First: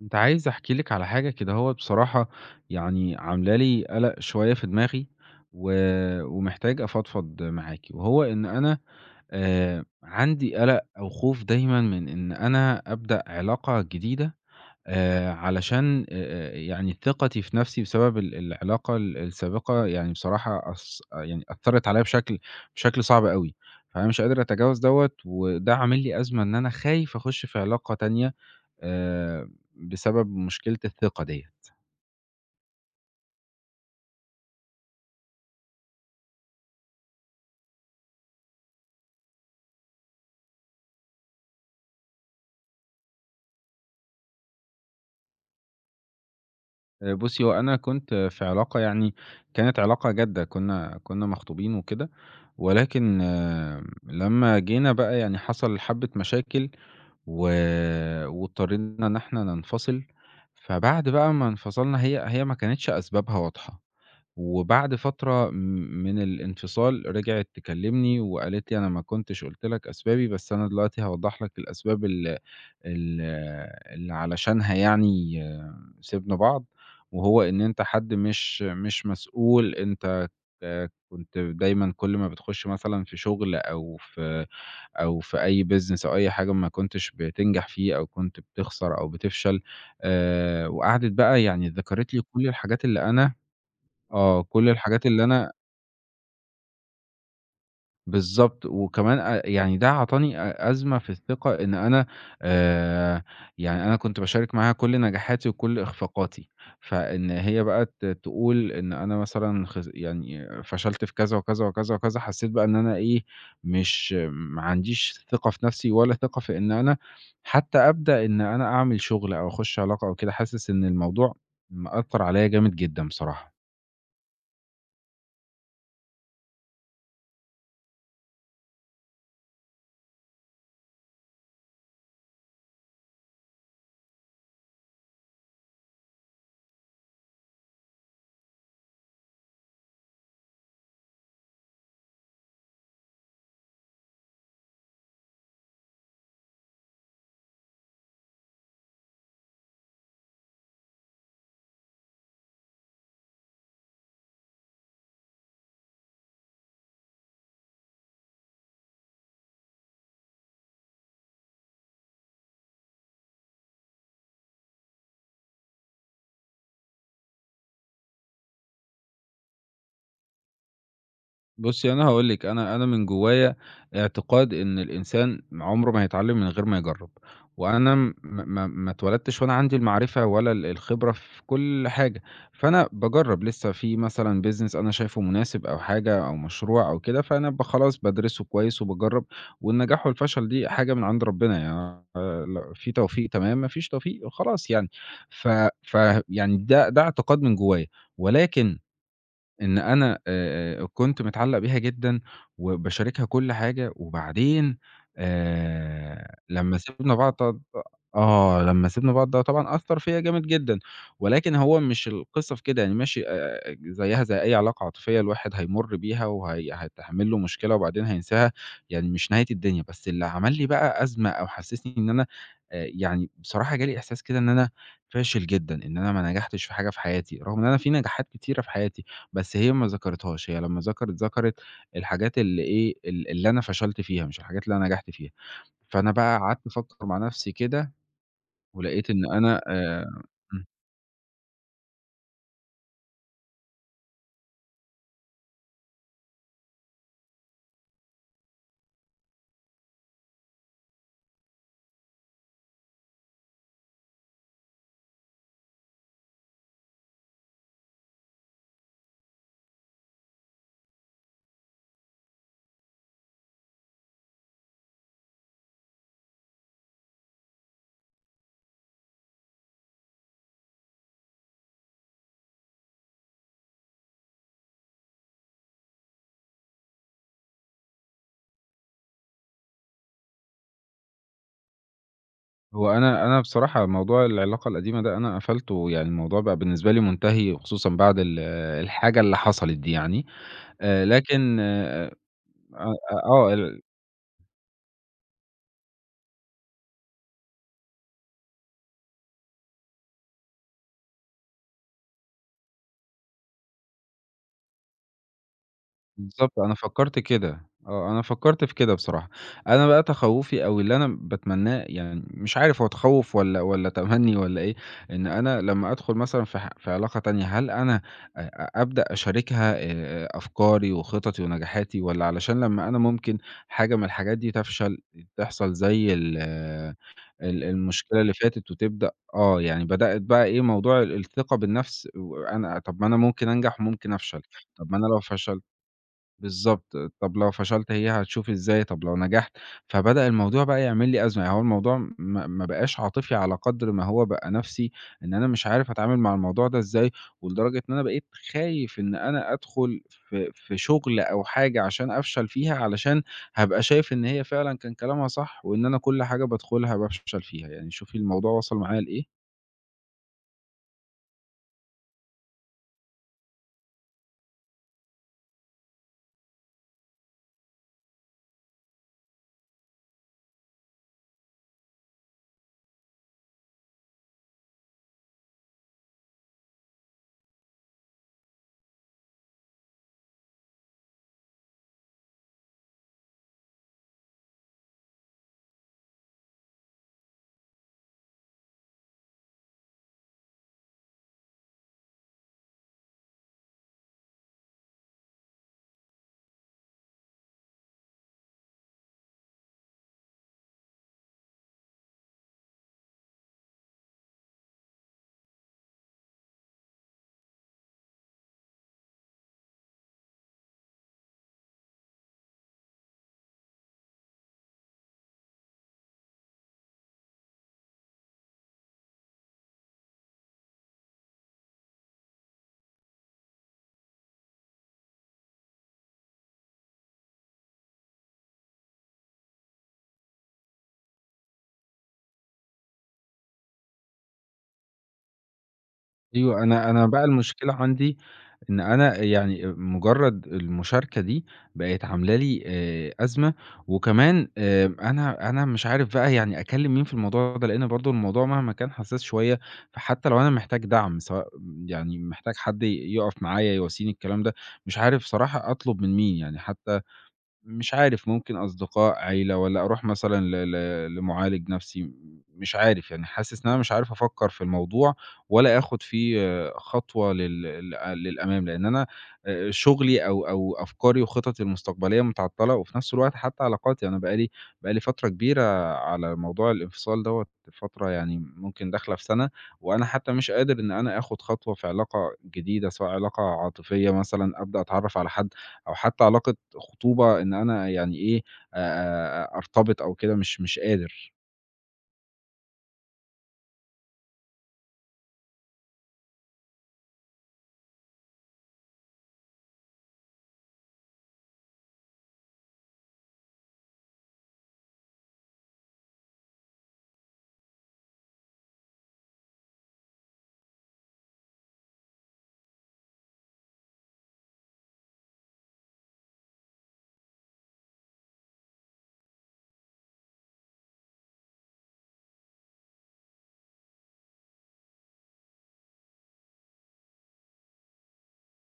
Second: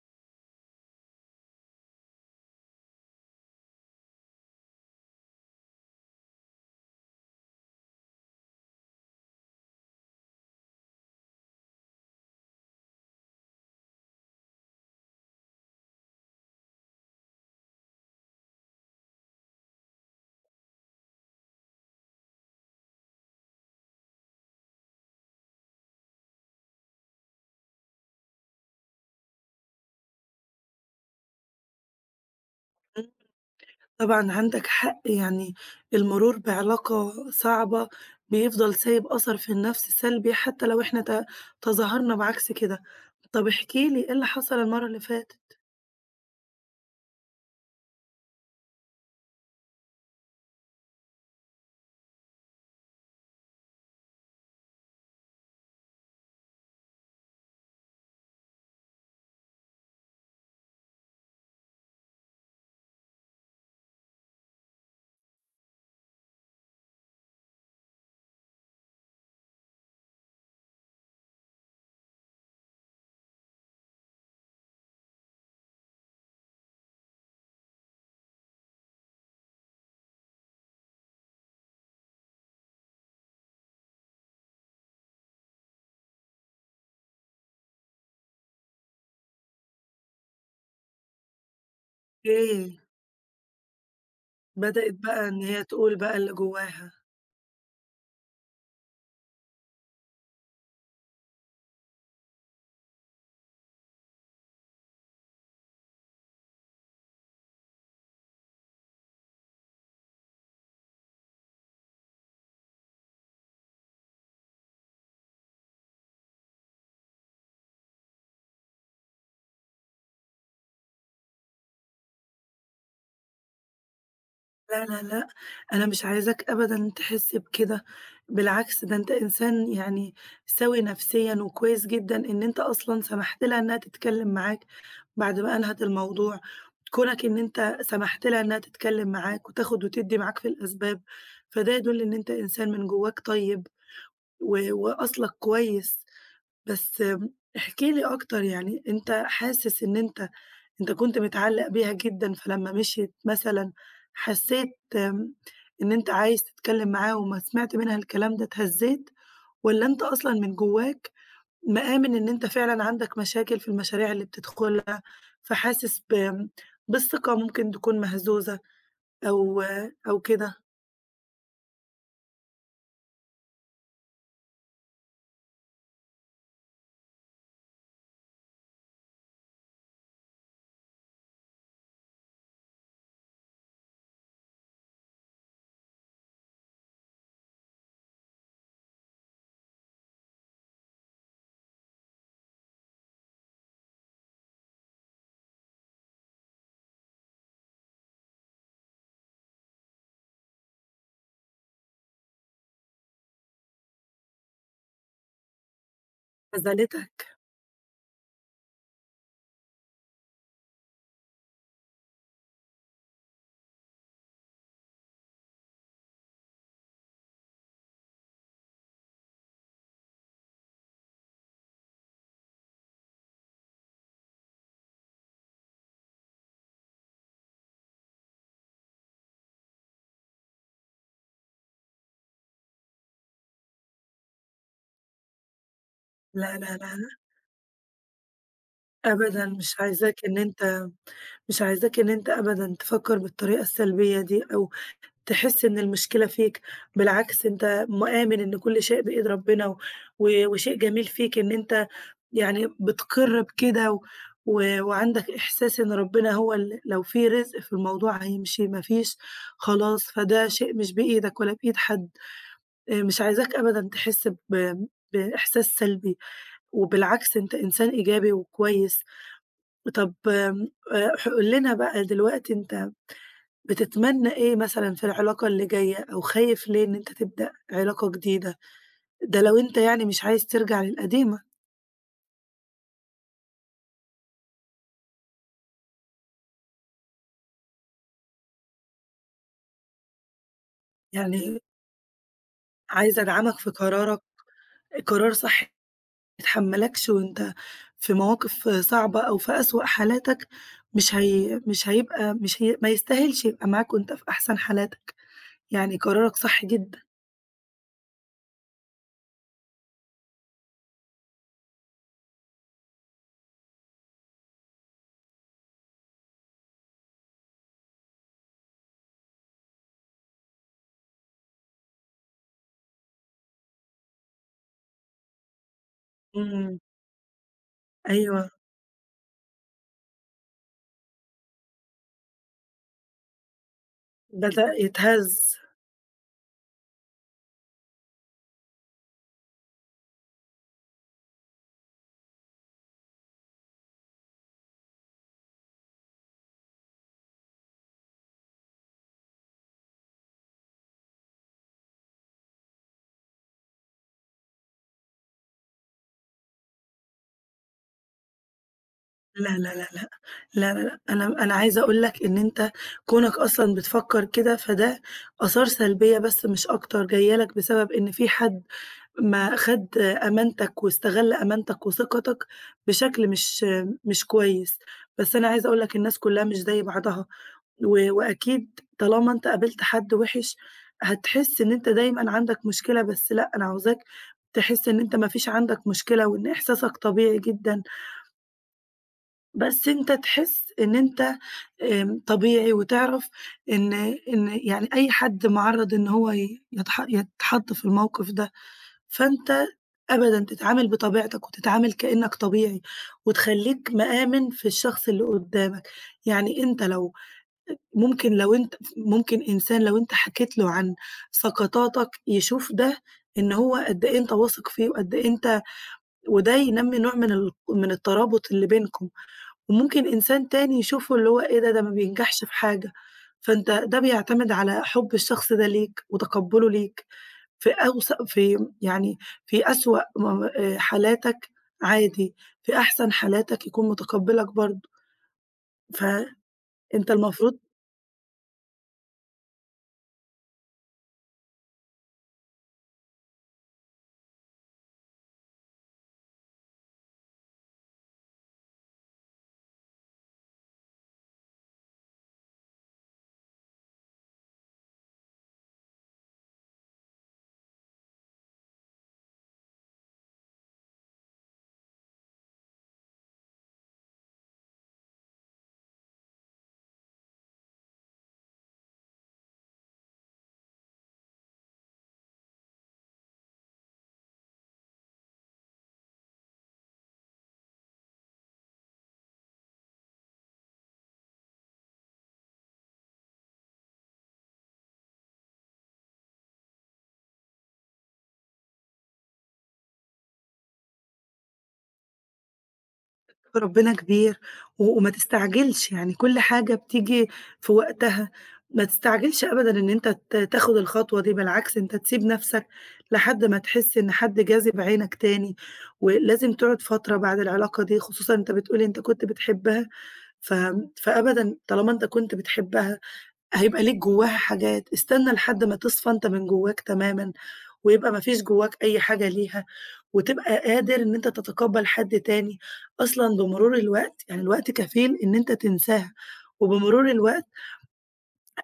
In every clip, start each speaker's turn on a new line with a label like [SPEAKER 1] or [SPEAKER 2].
[SPEAKER 1] كنت عايز احكي لِك على حاجة كدهوّة بصراحة، يعني عاملة لي قَلَق شوية في دماغي، و ومحتاج أفضفض معاكِ، وهو إن أنا عندي قَلَق أو خوف دايمًا من إن أنا أبدأ علاقة جديدة، علشان يعني ثقتي في نَفْسي بسبب العلاقة السابقة يعني بصراحة أث يعني أثّرت عليّا بشكل صعب أوي، فأنا مش قادر أتجاوز دوّة وده عامل لي أزمة إن أنا خايف أخُش في علاقة تانية آآ بسبب مشكلة الثقة ديّة.
[SPEAKER 2] إمم، طبعًا عندك حق، يعني المرور بعلاقة صعبة بيفضل سايب أثر في النفس سلبي حتى لو إحنا تظاهرنا بعكس كده. طب احكِ لي إيه اللي حصل المرّة اللي فاتت؟
[SPEAKER 1] بُصّي، هو أنا كنت في علاقة يعني كانت علاقة جادة، كنا مخطوبين وكده، ولكن آه، لمّا جينا بقى يعني حصل حبّة مشاكل و واضطرينا إن إحنا ننفصل، فبعد بقى ما انفصلنا هي ما كانتش أسبابها واضحة، وبعد فترة من الانفصال رجعت تكلّمني وقالت لي: "أنا ما كنتش قُلت لك أسبابي، بس أنا دلوقتي هاوضّح لك الأسباب ال" ال اللي علشانها يعني سِبنا بعض، وهو إن أنت حد مش مسؤول، أنت كنت دايمًا كل ما بتخش مثلًا في شغل أو في أو في أي business أو أي حاجة ما كنتش بتنجح فيه أو كنت بتخسر أو بتفشل، وقعدت بقى يعني ذكرِت لي كل
[SPEAKER 2] أوكي،
[SPEAKER 1] الحاجات اللي أنا آه، كل
[SPEAKER 2] بدأت
[SPEAKER 1] الحاجات اللي
[SPEAKER 2] بقى إن
[SPEAKER 1] أنا
[SPEAKER 2] هي تقول بقى اللي جواها.
[SPEAKER 1] بالضبط، وكمان يعني ده عطاني أزمة في الثقة إن أنا آآ، يعني أنا كنت باشارك معاها كل نجاحاتي وكل إخفاقاتي، فإن هي بقى تقول إن أنا مثلًا خس يعني فشلت في كذا وكذا وكذا وكذا، حسيت بقى إن أنا إيه، مش ما عنديش ثقة في نفسي ولا ثقة في إن أنا حتى أبدأ إن أنا أعمل شغل أو أخش علاقة أو كده، حاسس إن الموضوع مأثّر عليّا جامد جدًا بصراحة.
[SPEAKER 2] لا، لا، لأ، أنا مش عايزاك أبدًا تحس بكده، بالعكس ده أنت إنسان يعني سوي نفسيًا وكويس جدًا إن أنت أصلًا سمحت لها إنها تتكلم معاك بعد ما أنهت الموضوع. كونك إن أنت سمحت لها إنها تتكلم معاك وتاخد وتدّي معاك في الأسباب، فده يدل إن أنت إنسان من جواك طيب و وأصلك كويس. بس احكِ لي أكتر يعني أنت حاسس إن أنت كنت متعلق بيها جدًا، فلما مشيت مثلًا حسيت إن أنت عايز تتكلم معاها وأمّا سمعت منها الكلام ده اتهزيت، والّا أنت أصلًا من جواك مآمن إن أنت فعلًا عندك مشاكل في المشاريع اللي بتدخلها، فحاسس بالثقة ممكن تكون مهزوزة؟ أو أو كده
[SPEAKER 1] بُصّي، أنا هاقول لِك، أنا من جوّايا اعتقاد إن الإنسان عمره ما هيتعلّم من غير ما يجرّب، وأنا م ما ما اتولدتش وأنا عندي المعرفة ولا الخبرة في كل حاجة، فأنا باجرّب لسه في مثلًا business أنا شايفه مناسب أو حاجة أو مشروع أو كده، فأنا خلاص بادرسه كويس وباجرّب، والنجاح والفشل دي حاجة من عند ربنا، يعني في توفيق تمام، ما فيش توفيق خلاص يعني، ف ف يعني ده اعتقاد من جوّايا، ولكن إن أنا كنت متعلّق بيها جدًا، وباشاركها كل حاجة، وبعدين لمّا
[SPEAKER 2] خذلتك،
[SPEAKER 1] سِبنا بعض ط آه، لمّا سِبنا بعض ده طبعًا أثّر فيّا جامد جدًا، ولكن هو مش القصّة في كده، يعني ماشي زيّها زي أي علاقة عاطفية الواحد هيمُر بيها وهي هتحمل له مشكلة وبعدين هينساها، يعني مش نهاية الدنيا، بس اللي عمل لي بقى أزمة أو حسّسني إن أنا يعني بصراحة جالي إحساس كده إن أنا فاشل جدًا، إن أنا ما نجحتش في حاجة في حياتي، رغم إن أنا في نجاحات كتيرة في حياتي، بس هي ما ذكرتهاش، هي لمّا ذكرت الحاجات اللي إيه، اللي أنا فشلت فيها مش الحاجات اللي أنا نجحت فيها. فأنا بقى
[SPEAKER 2] لا،
[SPEAKER 1] قعدت
[SPEAKER 2] لا، لا،
[SPEAKER 1] أفكّر
[SPEAKER 2] لأ،
[SPEAKER 1] مع نفسي كده ولقيت إن
[SPEAKER 2] أبدًا
[SPEAKER 1] أنا إمم.
[SPEAKER 2] مش عايزاك إن أنت أبدًا تفكّر بالطريقة السلبية دي أو تحس إن المشكلة فيك، بالعكس أنت مآمن إن كل شيء بإيد ربنا و و- وشيء جميل فيك إن أنت يعني بتقِر بكده و و وعندك إحساس إن ربنا هو لو في رزق في الموضوع هيمشي، ما فيش خلاص، فده شيء مش بإيدك ولا بإيد حد، مش عايزاك أبدًا تحس بإحساس سلبي. وبالعكس أنت إنسان إيجابي وكويس. طب آمم ح قُل لنا بقى دلوقتي أنت بتتمنى إيه مثلًا في العلاقة اللي جاية، أو خايف ليه إن أنت تبدأ علاقة جديدة؟ ده لو أنت يعني مش عايز ترجع للقديمة،
[SPEAKER 1] هو أنا بصراحة موضوع العلاقة القديمة ده أنا قفلته، يعني الموضوع بقى بالنسبة لي منتهي خصوصًا بعد الحاجة اللي حصلت دي يعني.
[SPEAKER 2] يعني
[SPEAKER 1] لكن أ
[SPEAKER 2] عايزة
[SPEAKER 1] آه.
[SPEAKER 2] أدعمك في قرارك، قرار صح ما يتحمّلكش وأنت في مواقف صعبة أو في أسوأ حالاتك، مش هي ما يستاهلش يبقى معاك وأنت في أحسن حالاتك، يعني قرارك
[SPEAKER 1] بالضبط،
[SPEAKER 2] صح
[SPEAKER 1] أنا
[SPEAKER 2] جدًا.
[SPEAKER 1] فكّرت كده، آه، أنا فكّرت في كده بصراحة. أنا بقى تخوّفي أو اللي أنا باتمناه، يعني مش عارف هو تخوّف والّا تمنّي والّا إيه، إن أنا لمّا أدخل مثلًا في علاقة تانية، هل أنا أ- أبدأ أشاركها أفكاري وخططي ونجاحاتي، والّا علشان لمّا أنا ممكن حاجة من الحاجات دي تفشل، تحصل زي
[SPEAKER 2] إمم،
[SPEAKER 1] ال ال المشكلة اللي
[SPEAKER 2] أيوه،
[SPEAKER 1] فاتت وتبدأ آه، يعني بدأت بقى إيه، موضوع الثقة بالنفس وأنا طَب ما أنا ممكن أنجح وممكن أفشل،
[SPEAKER 2] بدأ
[SPEAKER 1] طَب ما أنا لو فش
[SPEAKER 2] يتهز.
[SPEAKER 1] بالضبط. طب لو فشلت هي هتشوف إزاي، طب لو نجحت فبدأ الموضوع بقى يعمل لي أزمة، يعني هو الموضوع ما بقاش عاطفي على قدر ما هو بقى نَفْسي، إن أنا مش عارف أتعامل مع الموضوع ده إزاي، ولدرجة إن أنا بقيت خايف إن أنا أدخُل في شُغل أو حاجة عشان أفشل فيها، علشان هابقى شايف إن هي فعلًا كان كلامها صح، وإن أنا كل حاجة بادخُلها بافشل فيها، يعني شوفي الموضوع وصل معايا لإيه.
[SPEAKER 2] لا، لا، لا، لأ، لا، لا، لأ، أنا عايزة أقول لك إن أنت كونك أصلًا بتفكّر كده، فده آثار سلبية بس مش أكتر جاية لك بسبب إن في حد ما خَد أمانتك واستغل أمانتك وثقتك بشكل مش كويس، بس أنا عايزة أقول لك الناس كلّها مش زي بعضها، و وأكيد طالما أنت قابلت حد وِحِش هتحس إن أنت دايمًا عندك مشكلة، بس لأ، أنا عاوزاك تحس إن أنت ما فيش عندك مشكلة وإن إحساسك طبيعي جدًا بس أنت تحس إن أنت طبيعي وتعرف إن يعني أي حد مُعرّض إن هو ي يتح يتحط في الموقف ده، فأنت أبدًا تتعامل بطبيعتك وتتعامل كإنّك طبيعي، وتخلّيك مآمن في الشخص اللي قدّامك، يعني أنت لو ممكن لو أنت ممكن إنسان لو أنت حكيت له عن سقطاتك يشوف ده إن هو قد إيه أنت واثق فيه وقد إيه أنت وده ينمّي نوع من من الترابط اللي بينكم. وممكن إنسان تاني يشوفه اللي هو إيه ده، ده ما بينجحش في حاجة، فأنت ده بيعتمد على حُب الشخص ده ليك وتقبُّله ليك في أوس في يعني في أسوأ م حالاتك عادي، في أحسن حالاتك يكون متقبّلك برضه، فأنت
[SPEAKER 1] أيوه، أنا بقى
[SPEAKER 2] المفروض
[SPEAKER 1] المشكلة عندي إن أنا يعني مجرّد المشاركة دي بقت عاملة لي أزمة، وكمان أنا مش عارف بقى يعني أكلّم مين في الموضوع ده، لإن برضه الموضوع مهما كان حساس شوية، فحتى لو أنا محتاج دعم سواء يعني محتاج حد يقف معايا يواسيني الكلام ده، مش عارف صراحة أطلب من مين، يعني حتى مش عارف ممكن أصدقاء، عيلة، والّا أروح مثلًا ل ل لمعالج نفسي، مش عارف يعني حاسس إن أنا مش عارف أفكّر في الموضوع، ولا آخد فيه خطوة لل ل للأمام، لإن أنا شغلي أو أفكاري وخططي المستقبلية متعطّلة، وفي نفس الوقت حتى علاقاتي، يعني أنا بقى لي فترة كبيرة على موضوع الانفصال دوّة، فترة يعني ممكن داخلة في سَنة، وأنا حتى مش قادر إن أنا آخد خطوة في علاقة جديدة، سواء علاقة عاطفية مثلًا، أبدأ أتعرّف على حد أو حتى علاقة خطوبة إن أنا يعني إيه، أرتبط أو كده مش قادر.
[SPEAKER 2] ربنا كبير، و وما تستعجلش، يعني كل حاجة بتيجي في وقتها، ما تستعجلش أبدًا إن أنت تاخد الخطوة دي، بالعكس أنت تسيب نَفْسك لحد ما تحس إن حد جاذب عينك تاني، ولازم تقعد فترة بعد العلاقة دي، خصوصًا أنت بتقول أنت كنت بتحبها، ف فأبدًا طالما أنت كنت بتحبها هيبقى ليك جواها حاجات، استنى لحد ما تصفى أنت من جواك تمامًا، ويبقى ما فيش جواك أي حاجة ليها، وتبقى قادر إن أنت تتقبّل حد تاني. أصلًا بمرور الوقت يعني الوقت كفيل إن أنت تنساها، وبمرور الوقت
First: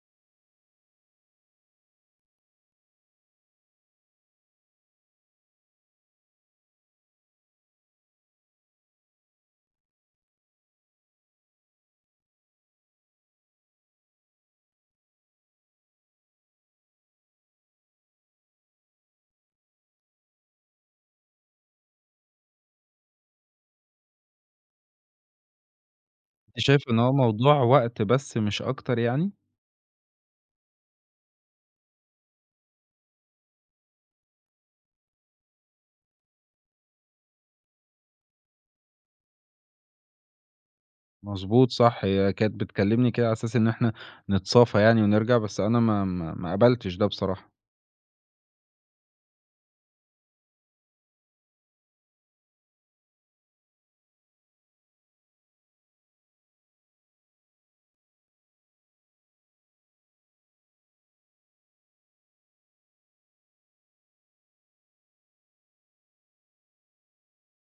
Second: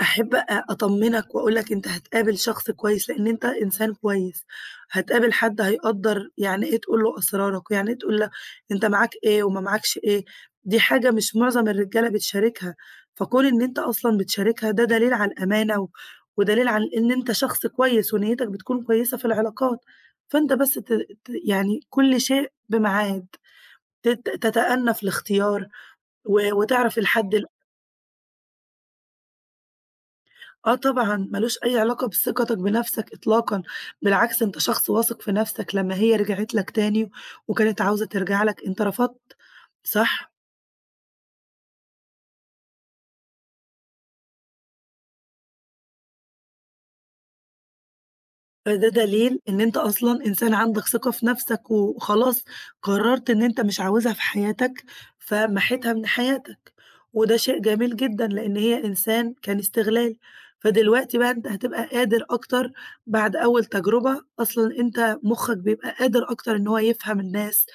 [SPEAKER 2] أحب أطمّنك وأقول لك أنت هتقابل شخص كويس، لإن أنت إنسان كويس، هتقابل حد هيقدّر يعني إيه تقول له أسرارك، ويعني إيه تقول له أنت معاك إيه وما معاكش إيه، دي حاجة مش معظم الرجالة بتشاركها، فكون إن أنت أصلًا بتشاركها ده دليل على الأمانة، و ودليل على إن أنت شخص كويس ونيتك بتكون كويسة في العلاقات، فأنت بس ت ت يعني كل شيء بميعاد، تتأنّى في الاختيار، و
[SPEAKER 1] أنتِ شايفة
[SPEAKER 2] وتعرف
[SPEAKER 1] إن هو
[SPEAKER 2] الحد
[SPEAKER 1] موضوع وقت بس مش أكتر يعني؟
[SPEAKER 2] آه طبعًا، ما لوش أي علاقة بثقتك بنفسك إطلاقًا، بالعكس أنت شخص واثق في نفسك، لمّا هي رجعت لك تاني وكانت عاوزة ترجع لك، أنت رفضت، صح؟
[SPEAKER 1] مضبوط صح، هي كانت بتكلمني كده على أساس إن إحنا نتصافى يعني ونرجع، بس أنا ما قبلتش ده بصراحة.
[SPEAKER 2] فده دليل إن أنت أصلًا إنسان عندك ثقة في نفسك، وخلاص قررت إن أنت مش عاوزها في حياتك، فمحيتها من حياتك، وده شيء جميل جدًا، لإن هي إنسان كان استغلال، فدلوقتي بقى أنت هتبقى قادر أكتر بعد أول تجربة، أصلًا أنت مخّك بيبقى قادر أكتر إن هو يفهم الناس،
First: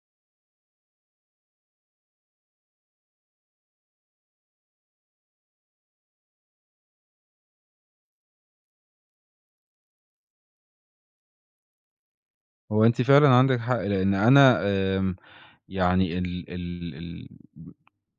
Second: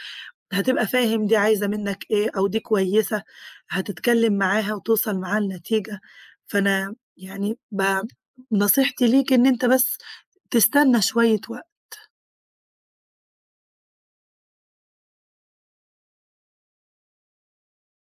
[SPEAKER 2] هتبقى فاهم دي عايزة منّك إيه أو دي كويسة، هتتكلّم معاها وتوصل معاها لنتيجة، فأنا يعني نصيحتي ليك إن أنت بس تستنى شوية وقت.
[SPEAKER 1] هو أنتِ فعلًا عندِك حق، لإن أنا آمم يعني ال ال ال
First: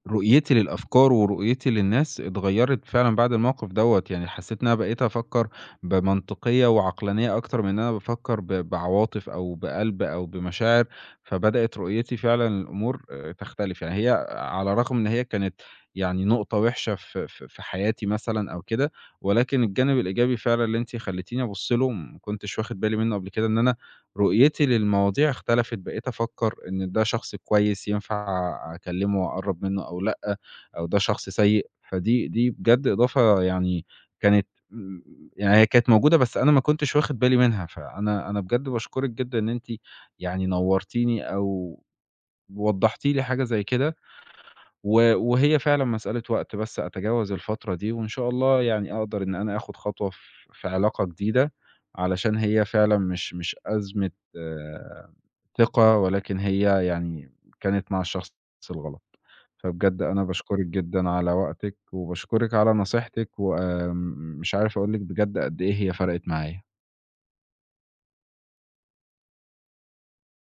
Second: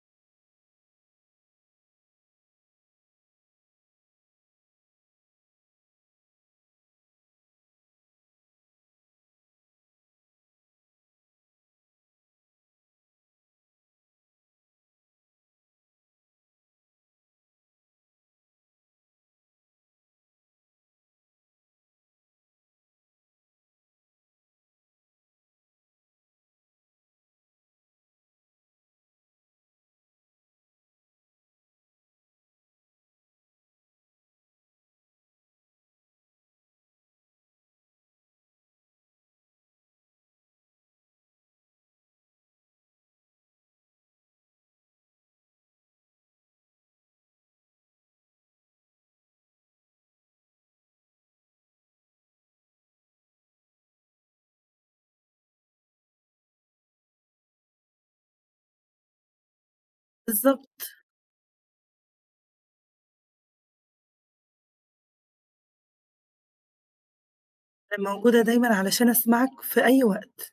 [SPEAKER 1] رؤيتي للأفكار ورؤيتي للناس اتغيّرت فعلًا بعد الموقف دوّة، يعني حسّيت إن أنا بقيت أفكّر بمنطقية وعقلانية أكتر من إن أنا بافكّر بعواطف أو بقلب أو بمشاعر، فبدأت رؤيتي فعلًا للأمور تختلف، يعني هي على الرغم إن هي كانت يعني نقطة وِحشة في حياتي مثلًا أو كده، ولكن الجانب الإيجابي فعلًا اللي أنتِ خلّيتيني أبُص له ما كنتش واخد بالي منّه قبل كده، إن أنا رؤيتي للمواضيع اختلفت، بقيت أفكّر إن ده شخص كويس ينفع أكلّمه وأقرّب منّه أو لأ، أو ده شخص سيء، فدي بجد إضافة يعني كانت م يعني هي كانت موجودة بس أنا ما كنتش واخد بالي منها، فأنا أنا بجد باشكرِك جدًا إن أنتِ يعني نوّرتيني أو وضّحتِ لي حاجة زي كده، و وهي فعلًا مسألة وقت بس أتجاوز الفترة دي، وإن شاء الله يعني أقدر إن أنا آخُد خطوة في علاقة جديدة، علشان هي فعلًا مش أزمة آه، ثقة، ولكن هي يعني كانت مع الشخص الغلط. فبجد أنا باشكرِك
[SPEAKER 2] بالضبط،
[SPEAKER 1] جدًا على وقتِك، وباشكرِك على نصيحتِك، وآمم مش عارف أقول لِك بجد قد إيه هي فرقِت معايا.
[SPEAKER 2] أنا موجودة دايمًا علشان أسمعك في أي وقت.